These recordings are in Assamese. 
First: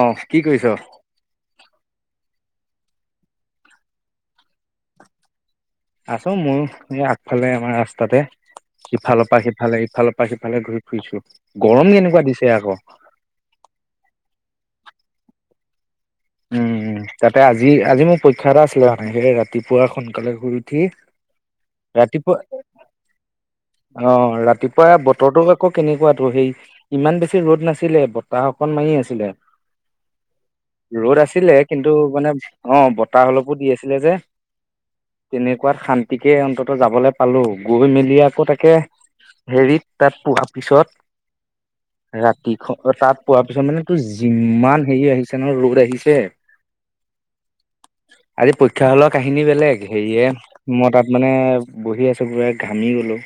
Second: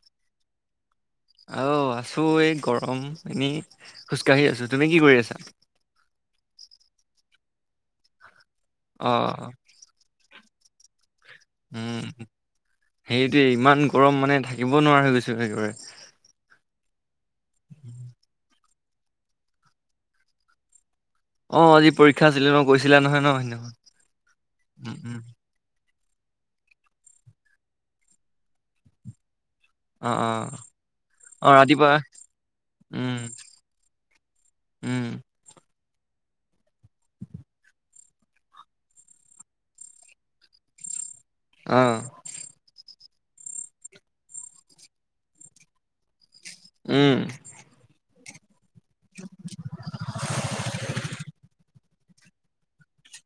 অ কি কৰিছ? অ আছোঁ এই গৰম এনেই খোজকাঢ়ি আছোঁ। তুমি কি কৰি আছা? আছোঁ মোৰ এই আগফালে আমাৰ ৰাস্তাতে অ ইফালৰ পৰা সিফালে ইফালৰ পৰা সিফ- ফালে ঘূৰি ফুৰিছোঁ। উম সেইটোৱে ইমান গৰম মানে থাকিব নোৱাৰা হৈ গৈছোঁ একেবাৰে। উম তাতে আজি আজি মোৰ পৰীক্ষা এটা আছিলে মানে সেইয়েহে ৰাতিপুৱা সোনকালে শুই উঠি অ আজি পৰীক্ষা ৰাতিপুৱা আছিলে ন কৈছিলা নহয় ন সেইদিনাখন অ ৰাতিপুৱা উম উম বতৰটো আকৌ কেনেকুৱা। তো সেই ইমান বেছি ৰ'দ নাছিলে বতাহ অকন মাৰি আছিলে। অ অ। ৰ'দ অ আছিলে কিন্তু ৰাতিপুৱা মানে অ উম বতাহ অলপো দি আছিলে যে। উম তেনেকুৱাত শান্তিকে অন্তত যাবলে পালোঁ গৈ মেলি আকৌ তাকে হেৰিত তাত পোৱাৰ পিছত। অ ৰাতিখন তাত পোৱাৰ পিছত মানে তোৰ যিমান হেৰি আহিছে নহয় ৰ'দ। আহিছে। উম। আজি পৰীক্ষা হলৰ কাহিনী বেলেগ হেৰিয়ে মই তাত মানে বহি আছো পুৰা ঘামি গলো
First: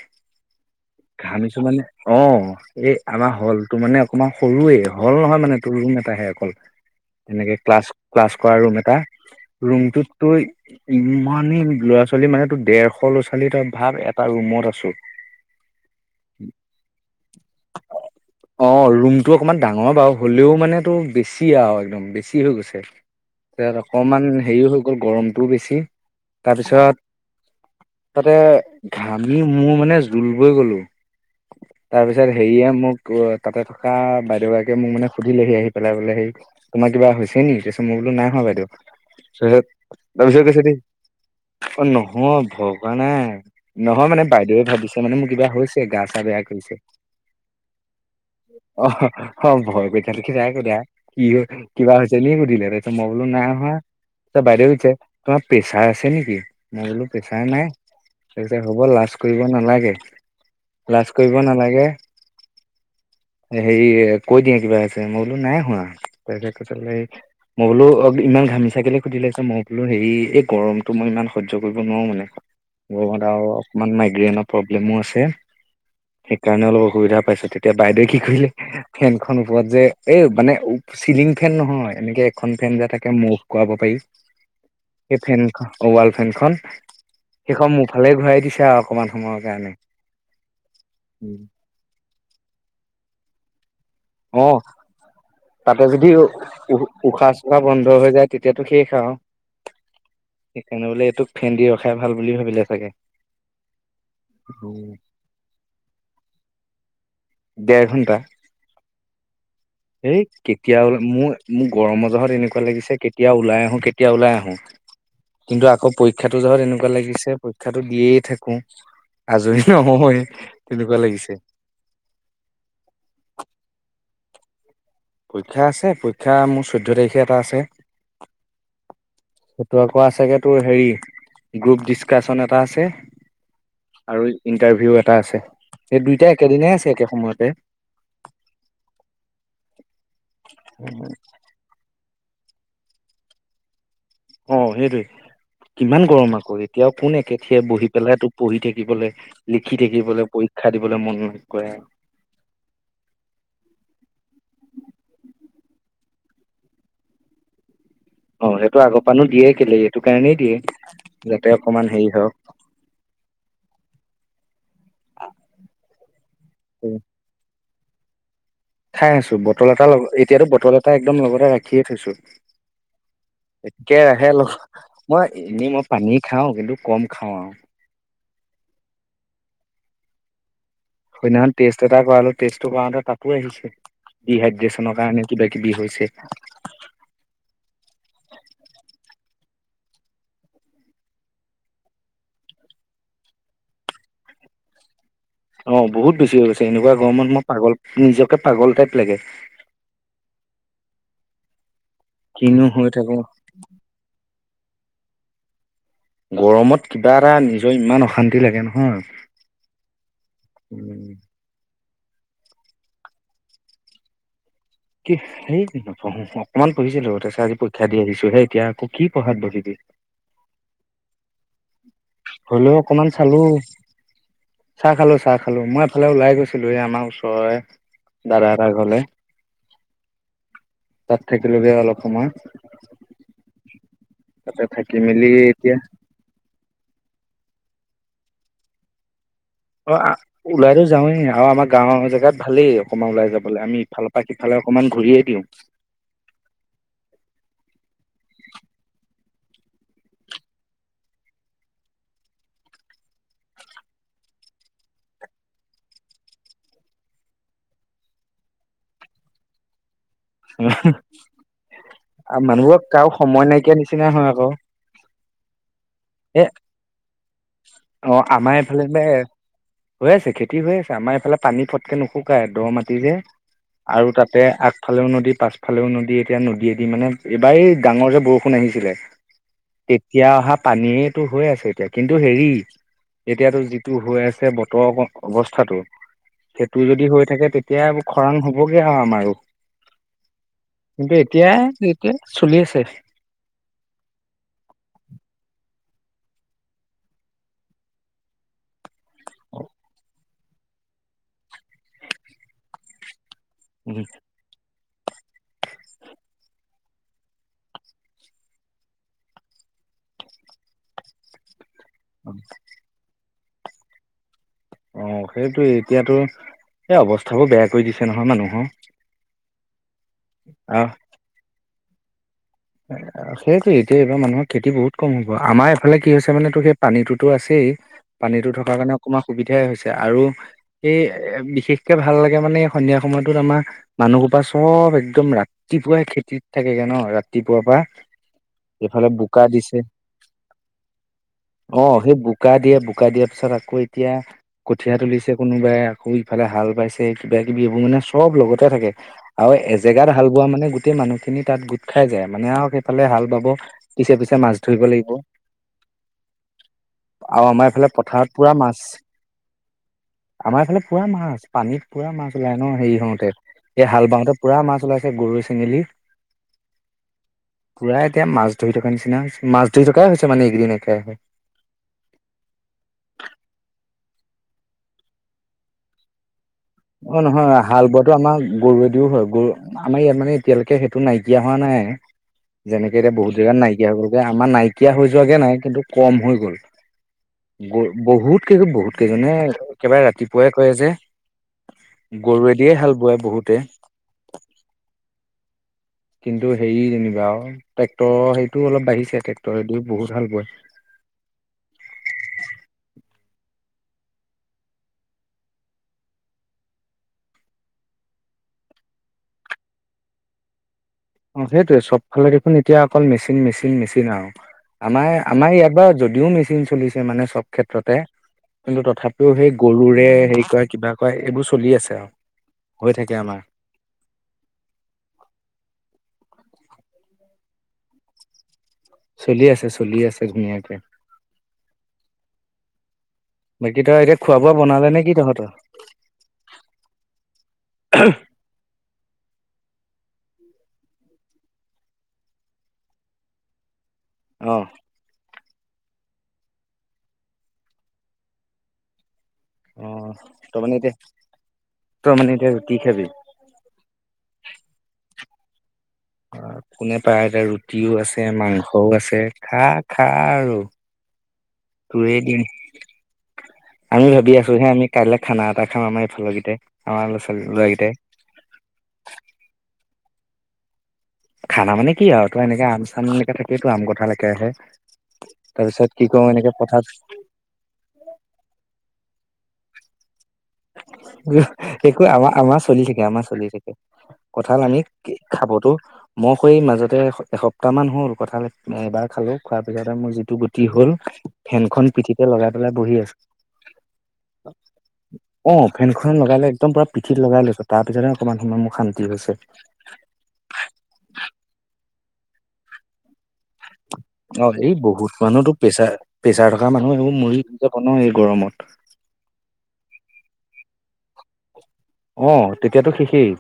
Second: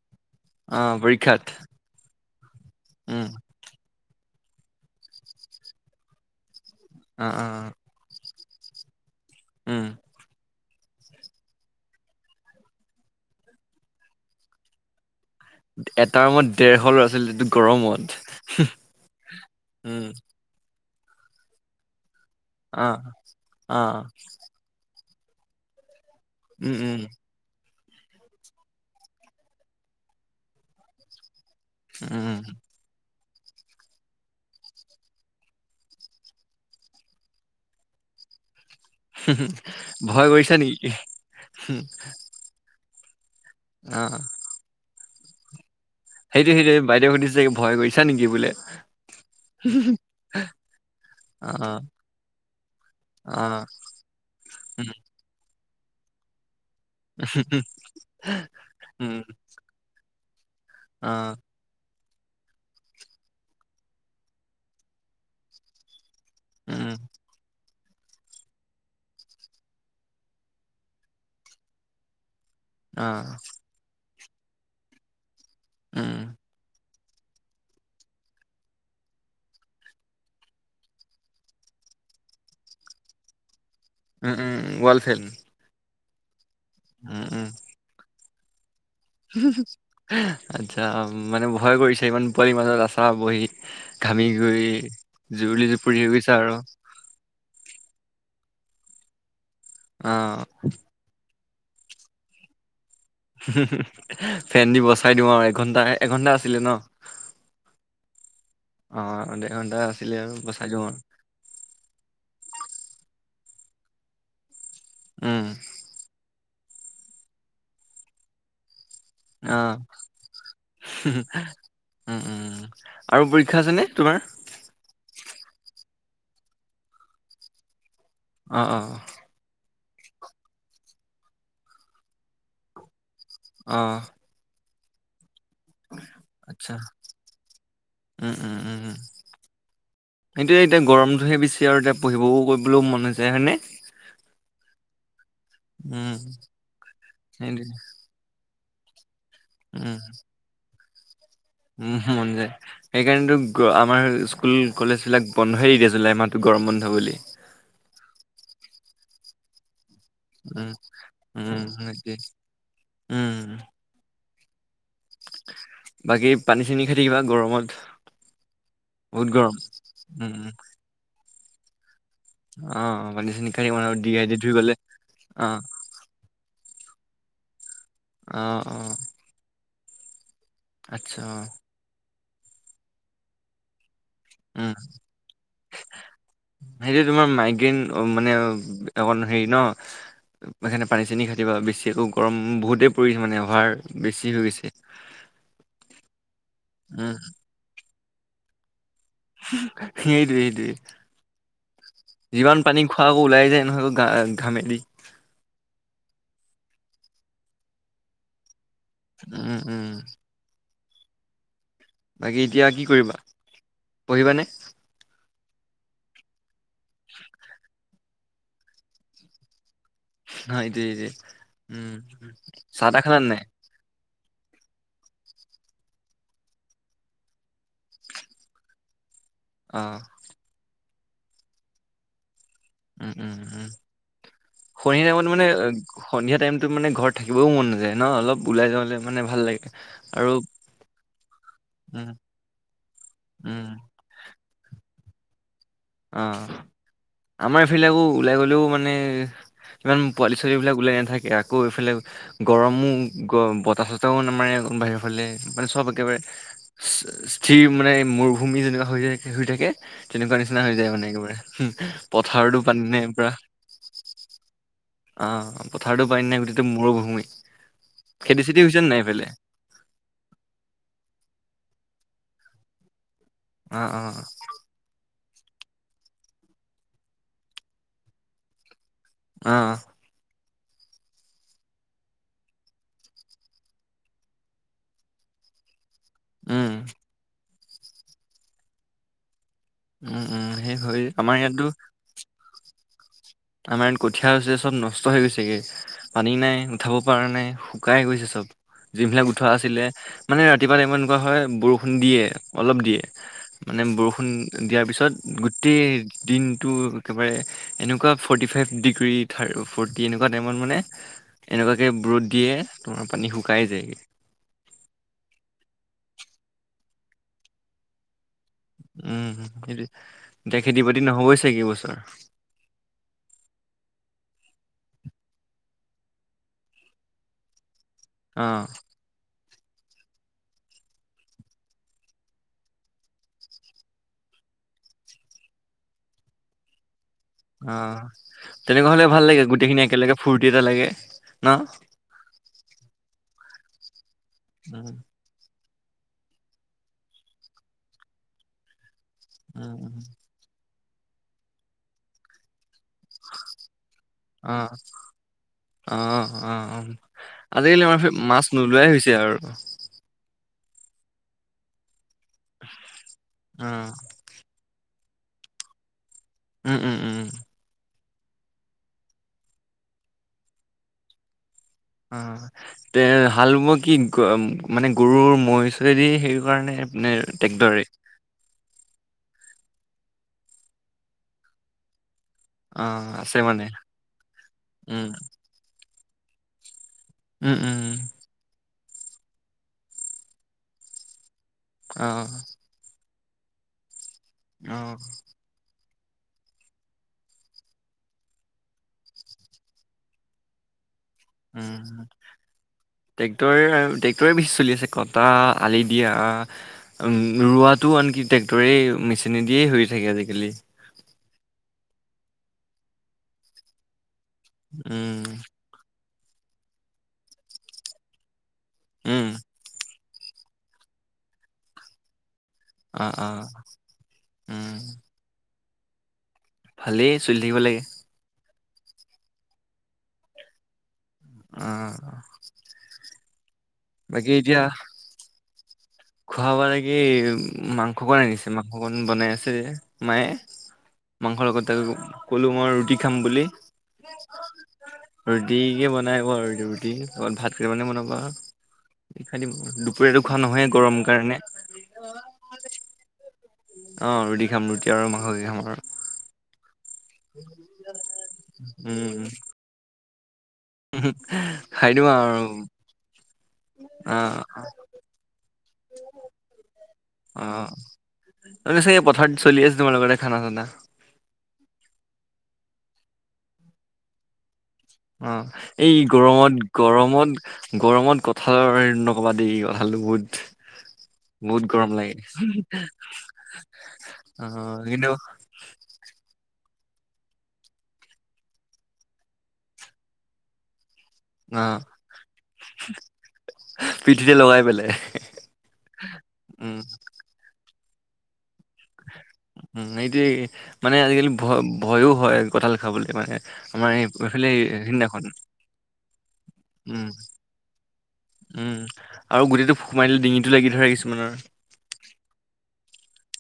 অ পৰীক্ষাত ঘামিছো মানে অ এই উম আমাৰ হলটো মানে অকণমান সৰুৱে হল নহয় মানে তোৰ ৰুম এটাহে অকল অ অ এনেকে ক্লাছ ক্লাছ কৰা ৰুম এটা উম ৰুমটোত তুই ইমানেই ল'ৰা -ছোৱালী মানে তোৰ ডেৰশ ল'ৰা- ছোৱালী তই ভাৱ এটা ৰুমত আছোঁ। এটা ৰুমত ডেৰশ ল'ৰা ছোৱালী যিটো গৰমত অ ৰুমটো অকমান ডাঙৰ উম বাও হ'লেও মানে- টো বেছি আৰু একদম বেছি হৈ গৈছে অ তাত অ অকমান হেৰি হৈ গ'ল। গৰমটোও বেছি। উম তাৰপিছত উম। তাতে ঘামি মোৰ মানে জোল বই গলোঁ। তাৰপিছত উম হেৰিয়ে মোক তাকে তাতে থকা বাইদেউ গৰাকীয়ে মোক মানে সুধিলেহি আহি পেলাই বোলে সেয়ি তোমাক- কিবা হৈছে নি তাৰ পিছত মই বোলোঁ নাই হোৱা বাইদেউ। তাপিছত ভয় তাৰপিছত কৰিছা কৈছে কি নেকি অ নহয় ভ কোৱা নাই অ নহয় মানে বাইদেউৱে ভাবিছে মানে মোৰ কিবা হৈছে। গা চা বেয়া সেইটো সেইটো কৰিছে বাইদেউ সুধিছে ভয় কৰিছা নেকি বোলে অ অ ভয় কৰিছা নেকি নাই সোধা। কি হয়। কিবা হৈছে নি সুধিলে তাপিছত মই বোলোঁ নাই হোৱা তাপা বাইদেউ সোধিছে তোমাৰ প্ৰেছাৰ আছে নেকি? মই বোলোঁ পেছাৰ নাই তাৰপিছত হ'ব লাজ কৰিব নালাগে লাজ কৰিব নালাগে। হেৰি কৈ দিয়া কিবা আছে মই বোলোঁ নাই শোৱা। তাপিছত সেই। মই বোলো অ ইমান ঘামিচা কিয় সুধিলে মই বোলো হেৰি এই গৰমটো মই ইমান সহ্য কৰিব নোৱাৰো মানে আৰু অকমান মাইগ্ৰেইনৰ প্ৰব্লেমো আছে উম সেইকাৰণে অলপ। অসুবিধা পাইছো তেতিয়া বাইদেৱে কি কৰিলে ফেন খনৰ ওপৰত যে এই মানে চিলিং ফেন নহয় এনেকে এখন ফেন যে তাকে মুভ কৰাব পাৰি উম উম ৱাল সেই ফেন ফেনখন ফেন খন উম উম সেইখন মোৰফালে ঘূৰাই দিছে আৰু অকমান সময়ৰ কাৰণে আচ্ছা মানে ভয় কৰিছে ইমান পোৱালিৰ মাজত আছা বহি ঘামি অ গৈ জুৰুলি তাতে জুপুৰি হৈ যদি গৈছা আৰু উ উশাহ চোশাহ বন্ধ হৈ যায় তেতিয়াতো শেষ আৰু অ সেইকাৰণে বোলে এইটোক ফেন দি ৰখাই ভাল বুলি ভাবিলে চাগে ফেন দি বচাই দিওঁ আৰু এঘন্টা এঘন্টা আছিলে ন ডেৰ ঘণ্টা অ এঘন্টা আছিলে এই আৰু বচাই দিওঁ কেতিয়াও আৰু মোৰ মোৰ গৰমৰ জহত এনেকুৱা লাগিছে কেতিয়া কেতিয়া ওলাই আহো কেতিয়া ওলাই আহো উম কিন্তু আকৌ পৰি পৰীক্ষাটো যোৱাত এনেকুৱা লাগিছে পৰীক্ষাটো দিয়ে থাকো। অ আজৰি নহয় তেনেকুৱা লাগিছে। উম উম আৰু পৰীক্ষা আছে নে তোমাৰ। পৰীক্ষা আছে পৰীক্ষা মোৰ চৈধ্য তাৰিখে এটা আছে। অ, অ। সেইটো আকৌ আছেগে তোৰ হেৰি গ্ৰুপ ডিচকাচন এটা আছে। অ আৰু ইণ্টাৰভিউ এটা আছে। সেই দুইটাই আচ্ছা একেদিনাই আছে একে সময়তে উম উম উম সেইটোয়ে এতিয়া গৰমটোহে বেছি আৰু এতিয়া পঢ়িবও কৰিবলৈও মন নেযায় হয়নে অ সেইটোৱে কিমান উম গৰম আকৌ এতিয়াও কোন একেঠিয়ে সেইটোৱে বহি পেলাই তোক পঢ়ি থাকি দিবলৈ লিখি উম থাকিবলৈ পৰীক্ষা দিবলৈ মন উম মন যায় সেইকাৰণেতো আমাৰ স্কুল কলেজ বিলাক বন্ধয়েই দি দিয়ে জুলাই মাহটো গৰম বন্ধ বুলি অ সেইটো আগৰপানো দিয়ে কেলে সেইটো কাৰণেই উম দিয়ে যাতে উম অকমান হেৰি সেইটোৱে হওঁক উম বাকী পানী চানি খাই থাকিবা গৰমত খাই বহুত আছো গৰম বটল এটা লগ উম এতিয়াতো উম, বটল এটা একদম লগতে ৰাখিয়ে থৈছো অ পানী চানী খাই থাকিব আৰু একেৰাহে ডিহাইড্ৰেট হৈ গ'লে মই অ এনেই মই পানী খাওঁ কিন্তু কম খাওঁ আও অঁ, অঁ। সেইদিনাখন টেষ্ট এটা কৰালো টেষ্টটো কৰাওঁতে তাতো আহিছে উম ডিহাইড্ৰে্চনৰ কাৰণে কিবা কিবি হৈছে সেইটো তোমাৰ মাইগ্ৰেইন মানে অ হেৰি ন সেইকাৰণে পানী চানী খাই থাকিবা বেছি আকৌ গৰম বহুতেই পৰিছে মানে অভাৰ বেছি হৈ গৈছে অ বহুত বেছি হৈ গৈছে এনেকুৱা উম গৰমত মই পাগল নিজকে পাগল টাইপ লাগে সেইতোৱে, সেইতোৱে। কিনো যিমান পানী হৈ খোৱা থাকো আকৌ ওলাই যায় নহয় ঘা ঘামেদি। গৰমত কিবা এটা নিজৰ ইমান অশান্তি লাগে। নহয় উম, উম। উম। বাকী এতিয়া কি কৰিবা পঢ়িবানে? কি হেইত নপঢ়ো অকনমান পঢ়িছিলো তাৰ পিছত আজি পৰীক্ষা দি আহিছোঁ। এতিয়া আকৌ কি পঢ়াত বহিবি। এ হয় দেই উম। হলেও চাহ তাহ অকমান খালা চালো। নাই চাহ খালো চাহ খালো মই এফালে ওলাই গৈছিলো আমাৰ ওচৰে। দাদা এটা ঘলে। আহ তাত থাকিলোগে অলপ সময়। উম উম উম তাতে থাকি সন্ধিয়া টাইমত মেলি মানে এতিয়া সন্ধিয়া টাইম। মান ঘ থাকিবও মন নাযায় ন অলপ ওলাই যালে মানে। ভাল লাগে অ আৰু ওলাইতো যাওঁৱেই আৰু আমাৰ গাঁওৰ উম জেগাত ভালেই অকমান ওলাই যাবলৈ উম আমি ইফালৰ পৰা সিফালে অকমান। ঘূৰিয়ে দিওঁ। অ আমাৰ এইফালে ওলাই গলেও মানে ইমান পোৱালি ছোৱালি বিলাক ওলাই নাথাকে আকৌ এইফালে গৰমো গ বতাহ চতাহও নামৰে। বাহিৰ ফালে মানে চব একেবাৰে স্থিৰ মানে মৰুভূমি যেনেকুৱা হৈ শ থাকে তেনেকুৱা। নিচনা হৈ যায় মানে একেবাৰে পথাৰতো পানী মানুহবোৰক কাৰো নাই পৰা। সময় নাইকিয়া নিচিনা হয় আকৌ অ পথাৰটো পাই নাই এ মানে গোটেই মৰুভূমি অ খেতি আমাৰ চেতি হৈছে এইফালে নে নাই ব হৈ আছে খেতি হৈ আছে আমাৰ এইফালে পানী ফটকে নুহু নুশুকাই দ মাটি যে অ অ আৰু তাতে আগফালেও নদীত। পাছফালেও নদী এতিয়া নদীয়েদি মানে এইবাৰেই ডাঙৰ যে বৰষুণ আহিছিলে। অ তেতিয়া অহা পানীয়েটো হৈ আছে এতিয়া। কিন্তু হেৰি এতিয়াতো যিটো হৈ আছে বতৰ অৱস্থাতটো। উম সেইটো যদি হৈ থাকে তেতিয়া খৰাং হবগে আৰু আমাৰো উম উম সেই হয় কিন্তু আমাৰ এতিয়া ইয়াতো এইয়া চলি আছে। আমাৰ ইয়াত কঠীয়া হৈছে সব নষ্ট হৈ গৈছেগে পানী নাই উঠাব পৰা নাই শুকাই গৈছে সব। যিবিলাক উঠোৱা আছিলে মানে ৰাতিপুৱা টাইমমানত এনেকুৱা হয় বৰষুণ দিয়ে অলপ দিয়ে মানে বৰষুণ দিয়াৰ পিছত গোটেই দিনটো একেবাৰে এনেকুৱা। ফৰ্টি ফাইভ ডিগ্ৰী থ ফৰ্টি এনেকুৱা টাইমত মানে এনেকুৱা তাকে ৰদ দিয়ে তোমাৰ পানী শুকাই যায়গৈ। অঁ সেইটো এতিয়াতো সেই অৱস্থাবোৰ বেয়া কৰি দিছে নহয় মানুহ। উম সেইটো এতিয়া খেতি বাতি নহবই ছাগে এই বছৰ সেইটো এতিয়া এইবাৰ মানুহৰ খেতি বহুত কম হব আমাৰ এইফালে কি হৈছে মানে তো সেই পানীতো আছেই। অ পানীটো থকাৰ কাৰণে অকণমান সুবিধা। উঠিয়াই হৈছে আৰু এই বিশেষকে ভাল লাগে মানে সন্ধিয়া সময়তত আমাৰ মানুহোপা চব একদম ৰাতিপুৱাই খেতিত থাকেগে ন ৰা অ তেনেকুৱা হলে ভাল লাগে বোকা দিছে গোটেইখিনি একেলগে ফূৰ্তি এটা লাগে ন অ সেই বোকা দিয়ে বোকা দিয়াৰ পিছত আকৌ এতিয়া উম কঠিয়া তুলিছে কোনো। আকৌ ইফালে হাল বাইছে কিবা কিবি এইবোৰ মানে চব লগতে থাকে। আৰু উম উম এজেগাত হাল বোৱা মানে গোটেই মানুহখিনি তাত গোট খাই যায় মানে আৰু ফালে হাল বাব পিছে পিছে মাছ ধৰিব লাগিব। আহ অ আৰু আমাৰ আজিকালি এইফালে আমাৰফালে পথাৰত মাছ পুৰা নোলোৱাই হৈছে আৰু আমাৰ এইফালে পুৰা মাছ পানীত পুৰা মাছ ওলাই ন হেৰি হওঁতে অ সে হাল বাওঁতে পুৰা মাছ ওলাই গৰৈ, চেঙেলী। উম উম উম উম। পূৰা এতিয়া মাছ ধৰি থকাৰ নিচিনা হৈছে মাছ ধৰি থকাই হৈছে মানে এইকেদিন একেৰাহে। অ তে হাল বোৱা কি মানে গৰুৰ মৈ চৈ দি সেই অ নহয় হাল বোৱাটো আমাৰ গৰুৱেদিও হয় গৰু আমাৰ ইয়াত মানে এতিয়ালৈকে সেইটো নাইকিয়া হোৱা নাই। যেনেকে এতিয়া অ', বহুত আছে জেগাত মানে নাইকিয়া হৈ গলগৈ আমাৰ নাইকিয়া হৈ উম, যোৱাকে নাই কিন্তু কম হৈ গ'ল উম, উম, বহুত কে বহুত একেবাৰে ৰাতিপুৱাই কয়ে যে অ', গৰুৱে দিয়ে হাল বোৱা বহুতে অহ কিন্তু হেৰি যেনিবা আৰু ট্ৰেক্টৰৰ সেইটোও অলপ বাঢ়িছে ট্ৰেক্টৰ দিও বহুত হাল বায়। উম ট্ৰেক্টৰে ট্ৰেক্টৰে বেছি চলি আছে কটা আলি, দিয়া ৰোৱাত টো আনকি ট্ৰেক্টৰে মেচিনে দিয়ে হৈ থাকে আজিকালি অঁ সেইটোৱে চব ফালে দেখোন এতিয়া অকল মেচিন, মেচিন, মেচিন আৰু আমাৰ উম, আমাৰ ইয়াত বাৰু যদিও মেচিন চলিছে মানে চব ক্ষেত্ৰতে কিন্তু উম, তথাপিও সেই গৰুৰে হেৰি কয় কিবা কয় এইবোৰ চলি আছে আৰু হৈ থাকে আমাৰ। উম, উম, উম ভালেই চলি থাকিব লাগে। চলি আছে চলি আছে ধুনীয়াকে উম। বাকী তই এতিয়া খোৱা বোৱা বনালে নে কি তহঁতৰ খোৱা বোৱা টো কি মাংস বনাই আনিছে মাংস বনাই আছে। মায়ে মাংসৰ লগত কলো মই ৰুটি খাম বুলি। অ' [unintelligible] ৰুটিকে বনাই আৰু ৰু ৰুটি ভাত কেইটামানে বনাব আৰু খাই দিম দুপৰীয়াটো খোৱা নহয় গৰম কাৰণে ত মানে এতিয়া কি খাব। অঁ ৰুটি খাম ৰুটি আৰু মাংস দি খাম আৰু। কোনে পায় এতিয়া ৰুটিওঁ আছে মাংসও আছে উম খা খা আৰু খাই দিম তোৰে দিন আৰু আৰু আমি ভাবি আছো হে আমি কাই খানা এটা খাম আমাৰ এইফালৰকেইট আমাৰ ল'ৰা ছোৱালী লৰাৰাকেইটাই মে চাগে পথাৰত চলি আছে তোমালোকৰ খানা চান। খানা মানে কি আৰু তই এনেকে আম চামকে থাকিয় তো আম কোঠাল একে ৰাহে। অঁ এই গৰমত গৰমত, গৰমত কঁঠাল নকবা এই আলু বহুত-' বহুত গৰম একো লাগে আমাৰ আমাৰ চলি থাকে আমাৰ চলি থাকে। অ কঁঠাল আমি কিন্তু খাবতো মহৈ মাজত। তাতে এসপ্তাহমান হ'ল কঁঠাল এবাৰ খালোঁ খোৱাৰ পিছতে মোৰ যিটো গতি হ'ল। অ ফেনখন পিঠিতে লগাই পেলাই বহি আছো পিঠিতে লগাই পেলাই অহ ফেনখন লগাই লৈ একদম উম পোৰা পিঠিত লগাই লৈছো তাৰ পিছতে অকমান সময় শান্তি হৈছে উম এইটোৱে মানে আজিকালি ভয় ভয়ো হয় কঁঠাল খাবলৈ মানে আমাৰ এই- এইফালে অঁ এই বহুত সিদিনাখন মানুহতো প্ৰেচাৰ প্ৰেচাৰ থকা মানুহ উম, এইবোৰ মৰি ধৰি যাব ন এই গৰমত উম আৰু গোটেইটো ফুক মাৰ দিলে ডিঙিতটো লাগি ধৰে কিছুমানৰ অঁ তেতিয়াতো শেষেই।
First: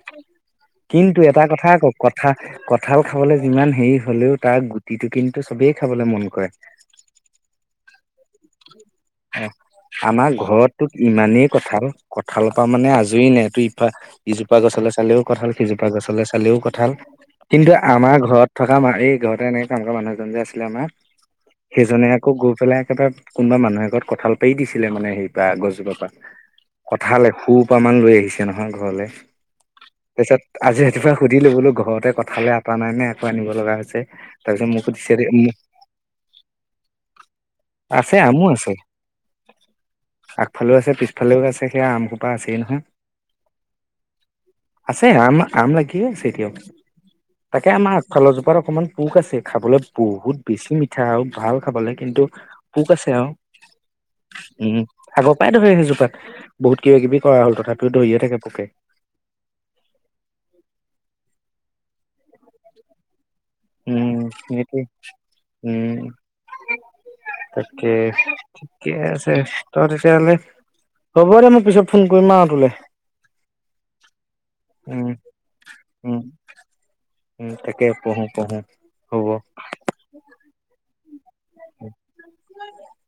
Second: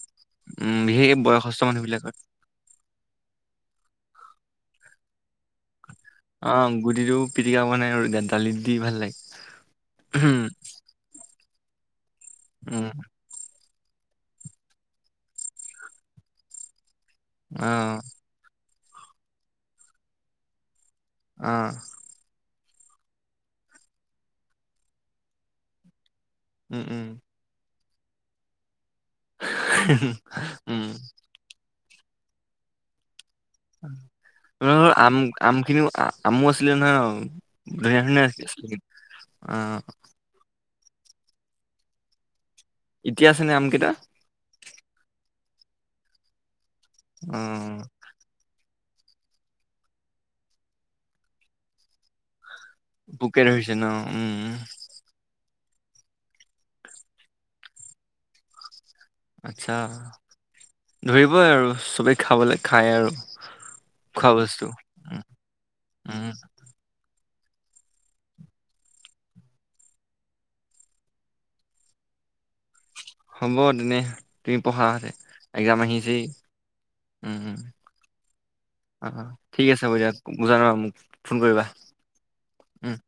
উম, বিশেষকে কিন্তু এটা বয়সস্থ কথা মানুহ আকৌ বিলাকৰ কঁঠাল কঁঠাল খাবলে যিমান হেৰি হলেওঁ তাৰ গুটিটো কিন্তু চবেই খাবলৈ মন অঁ গুটিটো পিটিকা মানে আৰু গান। অঁ আমাৰ ঘৰততোক ইমানেই কঁঠাল কঁঠালৰ পৰা উম, মানে আজৰি নাই তটো ইজোপা গছলে চালেও কঁঠাল সিজোপা গছলে চালেও কঁঠাল কিন্তু অ', আমাৰ ঘৰত। থকা এই ঘৰতে এনেকে কাম কৰা মানুহ এজন যে আছিলে আমাৰ অ', সেইজনে আকৌ গৈ পেলাই একেবাৰে কোনোবা মানুহ এঘৰত কঁঠাল পাৰ দিছিলে মানে সেই গছ জোপাৰ পৰা উম, উম, কঁঠালে সুব প মান লৈ আহিছে নহয় ঘৰলে তাৰপিছত আজি উম, ৰাতিপুৱা সুধিলো বোলো ঘৰত। তাতে কঁঠালৰ আকা নাই নে আকৌ আনিব লগা হৈছে। তাৰপিছত মোক সুধিছে আম দেই মোক আম খিনিও আমো আছিলে নহয় ধুন আছে আমো অঁ। ফালেও আছে পিছফালেও আছে সেয়া আমসোপা আছেই নহয় এতিয়া আছেনে আম কেইটা আছে আম। আম লাগিয়ে এতিয়াও তাকে অ', আমাৰ আগফালৰজোপা অকণমান পোক আছে খাবলৈ বহুত বেছি মিঠা আৰু ভাল খাবলে কিন্তু। পোক আছে আও পোকে ধৰিছে ন' উম আগৰ পৰাই ধৰি জোপাত বহুত কিবা কিবি কৰা হ'ল তথাপিও ধৰিয়ে থাকে পোকে। আচ্ছা ধৰিবই আৰু চবেই খাবলে খায় আৰু। উম খোৱা সেই বস্তু। উম, উম। [unintelligible] তাকে ঠিকে আছে তই তেতিয়া হলে হ'ব দে মই পিছত ফোন কৰিম আঁও তুলে। হ'ব তেনে তুমি পঢ়া হলে উম এক্সজাম উম আহিছেই। উম তাকে পঢ়ো। পঢ়ো অহ হ'ব। [unintelligible] ঠিক আছে বাৰ দিয়া বুজা ন আৰু মোক ফোন কৰিবা। উম